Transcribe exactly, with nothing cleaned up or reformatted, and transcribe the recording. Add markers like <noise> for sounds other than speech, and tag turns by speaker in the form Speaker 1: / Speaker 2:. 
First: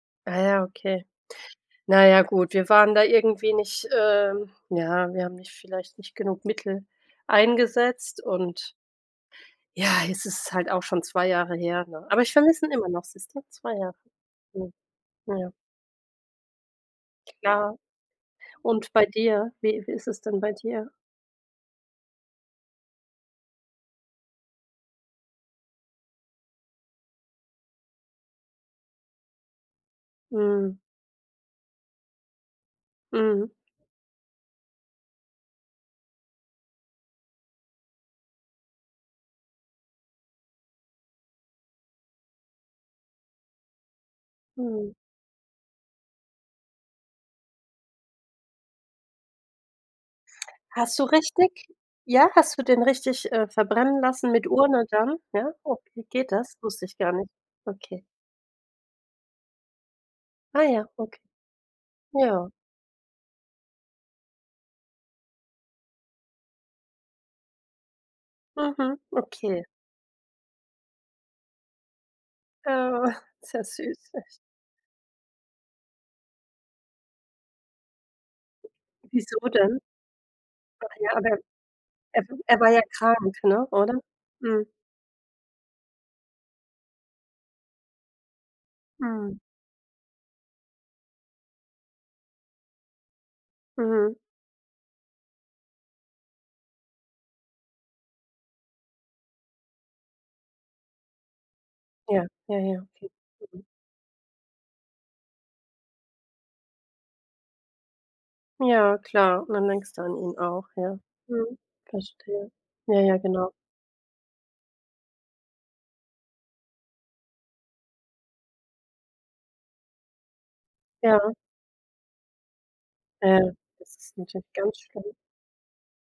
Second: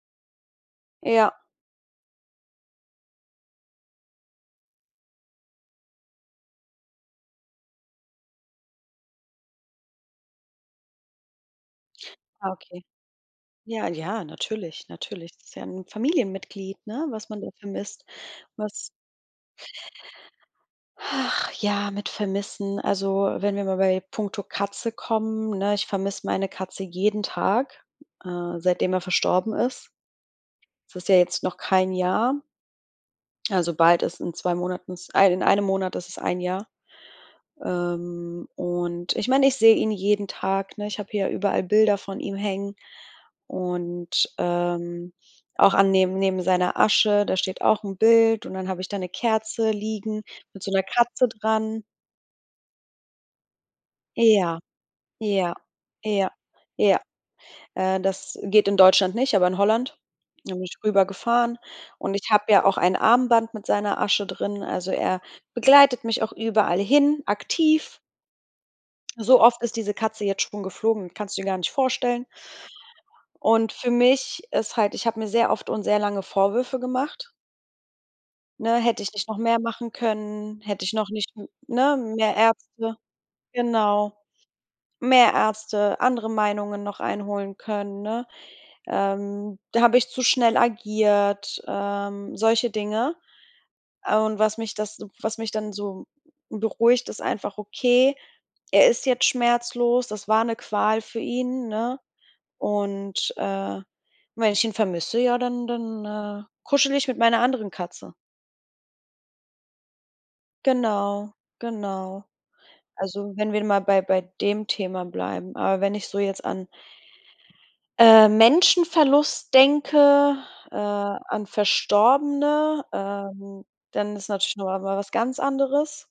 Speaker 1: Ah, ja, okay.
Speaker 2: Ja.
Speaker 1: Naja, gut, wir waren da irgendwie nicht, ähm ja, wir haben nicht vielleicht nicht genug Mittel eingesetzt und Ja, es ist halt auch schon zwei Jahre her, ne? Aber ich
Speaker 2: Ah,
Speaker 1: vermisse ihn
Speaker 2: okay.
Speaker 1: immer noch, siehste? zwei
Speaker 2: Ja,
Speaker 1: Jahre.
Speaker 2: ja,
Speaker 1: Mhm.
Speaker 2: natürlich, natürlich. Das
Speaker 1: Ja.
Speaker 2: ist ja 'n Familienmitglied, ne, was man da
Speaker 1: Klar.
Speaker 2: vermisst, was
Speaker 1: Und bei dir, wie wie ist es denn bei dir?
Speaker 2: <sighs> Ach ja, mit Vermissen. Also, wenn wir mal bei puncto Katze kommen, ne? Ich vermiss meine Katze jeden Tag, äh, seitdem er verstorben ist.
Speaker 1: Mhm.
Speaker 2: Es ist ja jetzt noch kein Jahr,
Speaker 1: Mhm.
Speaker 2: also bald ist in zwei Monaten, in ei in einem Monat ist es ein Jahr. Ähm, und ich meine, ich sehe ihn jeden Tag, ne? Ich habe hier überall Bilder von ihm hängen und,
Speaker 1: Mhm.
Speaker 2: ähm, auch an neben neben seiner Asche, da steht auch 'n Bild und dann habe ich da 'ne Kerze liegen mit so 'ner
Speaker 1: Hast du
Speaker 2: Katze
Speaker 1: richtig
Speaker 2: dran.
Speaker 1: ja, hast du den richtig, äh, verbrennen lassen mit
Speaker 2: Ja,
Speaker 1: Urne dann, ja?
Speaker 2: ja,
Speaker 1: Okay,
Speaker 2: ja,
Speaker 1: geht das? Wusste ich
Speaker 2: ja.
Speaker 1: gar nicht.
Speaker 2: Äh,
Speaker 1: Okay.
Speaker 2: das geht in Deutschland nicht, aber in Holland. Da bin
Speaker 1: Ah
Speaker 2: ich
Speaker 1: ja, okay.
Speaker 2: rübergefahren und ich habe
Speaker 1: Ja.
Speaker 2: ja auch ein Armband mit seiner Asche drin. Also, er begleitet mich auch überall hin aktiv.
Speaker 1: Mhm,
Speaker 2: So oft
Speaker 1: okay.
Speaker 2: ist diese Katze jetzt schon geflogen, kannst du dir gar nicht vorstellen.
Speaker 1: Oh, <chuckles> sehr
Speaker 2: Und für
Speaker 1: süß, echt. <chuckles>
Speaker 2: mich ist halt ich habe mir sehr oft und sehr lange Vorwürfe gemacht. Ne, hätte ich nicht noch
Speaker 1: Wieso
Speaker 2: mehr
Speaker 1: denn?
Speaker 2: machen können, hätte ich
Speaker 1: Ach
Speaker 2: noch
Speaker 1: ja,
Speaker 2: nicht
Speaker 1: aber,
Speaker 2: ne?
Speaker 1: er er
Speaker 2: Mehr
Speaker 1: wa er war ja
Speaker 2: Ärzte
Speaker 1: krank, ne? Oder?
Speaker 2: genau,
Speaker 1: Mhm.
Speaker 2: mehr Ärzte, andere Meinungen noch einholen können, ne?
Speaker 1: Ja.
Speaker 2: Ähm, da habe ich zu schnell agiert, ähm, solche Dinge.
Speaker 1: Mhm.
Speaker 2: Und was mich das was mich dann so beruhigt, ist einfach, okay, er ist jetzt schmerzlos, das war 'ne Qual für ihn, ne?
Speaker 1: Ja. Jaja, okay.
Speaker 2: Und,
Speaker 1: Mhm.
Speaker 2: äh, wenn ich ihn vermisse, ja dann dann, äh, kuschele ich mit meiner anderen Katze.
Speaker 1: Ja, klar, dann denkst du an ihn auch,
Speaker 2: Genau,
Speaker 1: mhm.
Speaker 2: genau.
Speaker 1: Verstehe. Jaja,
Speaker 2: Also,
Speaker 1: genau.
Speaker 2: wenn wir mal bei bei dem Thema bleiben. Aber wenn ich so jetzt an äh, Menschenverlust denke, äh,
Speaker 1: Ja.
Speaker 2: an Verstorbene,
Speaker 1: Ja,
Speaker 2: ähm,
Speaker 1: das
Speaker 2: dann
Speaker 1: ist
Speaker 2: ist
Speaker 1: natürlich
Speaker 2: natürlich noch
Speaker 1: ganz
Speaker 2: mal was
Speaker 1: schlimm.
Speaker 2: ganz anderes.